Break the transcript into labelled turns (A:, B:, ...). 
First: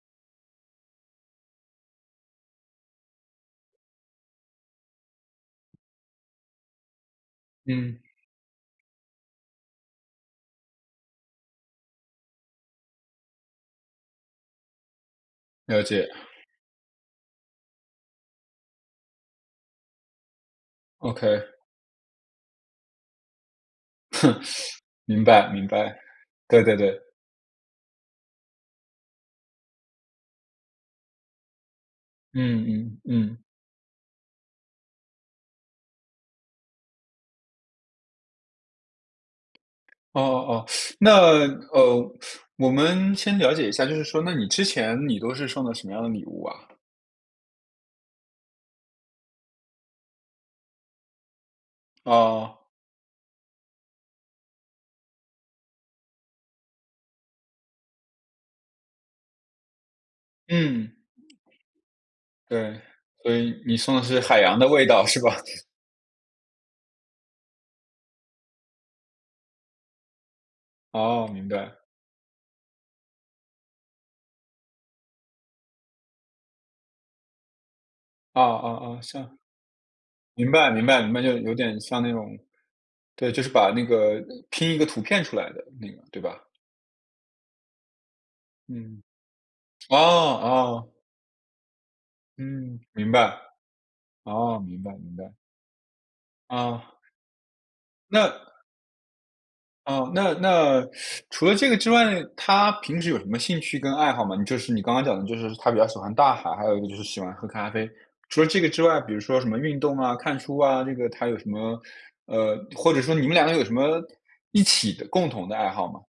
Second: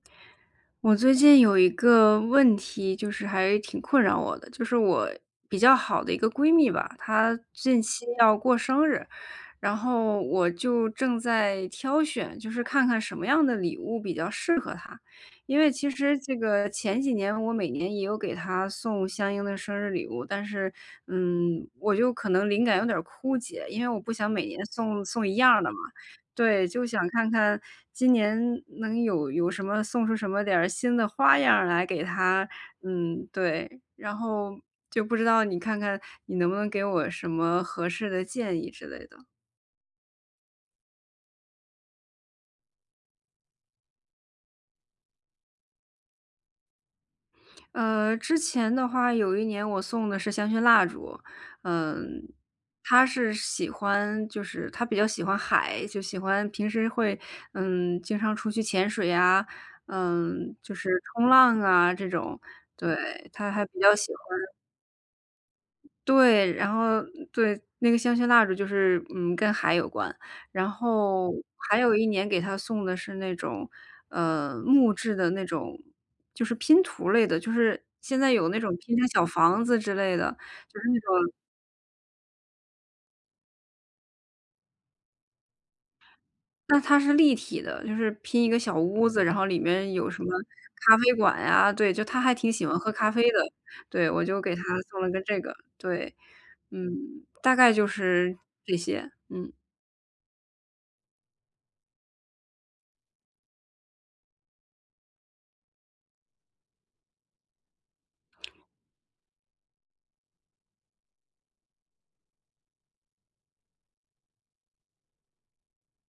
A: 我最近有一个问题，就是还挺困扰我的，就是我比较好的一个闺蜜吧，她近
B: 嗯。
A: 期要过生日。然后我就正在挑选，就是看看什么样的礼物比较适合她。因为
B: 了
A: 其
B: 解。
A: 实这个前几年我每年也有给她送相应的生日礼物，但是，
B: OK。
A: 嗯，我就可能灵感有点儿枯竭，因为我不想每年 送
B: 明
A: 送一
B: 白，
A: 样
B: 明
A: 的嘛。
B: 白，对
A: 对，
B: 对
A: 就
B: 对。
A: 想看看今年能有有什么送出什么点儿新的花样儿来给她。
B: 嗯，嗯，
A: 嗯，
B: 嗯。
A: 对，然后就不知道，你看看你能不能给我什么合适的建议之类的？
B: 哦哦哦，那，呃，我们先了解一下，就是说，那你之前，你都是送的什么样的礼物啊？
A: 呃，之前的话有一年我送的是香薰蜡烛。嗯，
B: 哦。
A: 她是喜欢就是她比较喜欢海，就喜欢平时会，嗯，经常出去潜水呀，呃，就是
B: 嗯，
A: 冲浪啊这种，
B: 对，
A: 对，
B: 所
A: 她
B: 以
A: 还
B: 你
A: 比较
B: 送的
A: 喜
B: 是
A: 欢
B: 海洋的味道，是吧？
A: 对，然后对，那个香薰蜡烛就是，嗯，跟海有关。然
B: 哦，
A: 后
B: 明
A: 还
B: 白。
A: 有一年给她送的是那种，呃，木质的那种就是拼图类的，就是现在
B: 哦，
A: 有那种拼
B: 哦，哦，
A: 成
B: 是。
A: 小房子之类的，
B: 明白明白明
A: 就
B: 白，
A: 是那种
B: 就有点像那种对，就是把那个拼一个图片出来的那个，对吧？
A: 那它是立体的，就是拼一个小
B: 嗯，
A: 屋子，然后里面
B: 哦，
A: 有什么
B: 哦。
A: 咖啡馆呀，对，就她还挺喜欢
B: 嗯，
A: 喝咖
B: 明
A: 啡的。
B: 白。
A: 对，我就给
B: 哦，
A: 她
B: 明白，
A: 送了
B: 明
A: 个
B: 白。
A: 这个。对，
B: 哦。
A: 嗯，大概就
B: 那
A: 是这些，嗯。
B: 哦，那那 除了这个之外，她平时有什么兴趣跟爱好吗？你就是你刚刚讲的就是她比较喜欢大海，还有一个就是喜欢喝咖啡。除了这个之外，比如说什么运动啊、看书啊，这个她有什么呃，或者说你们两个有什么一起的共同的爱好吗？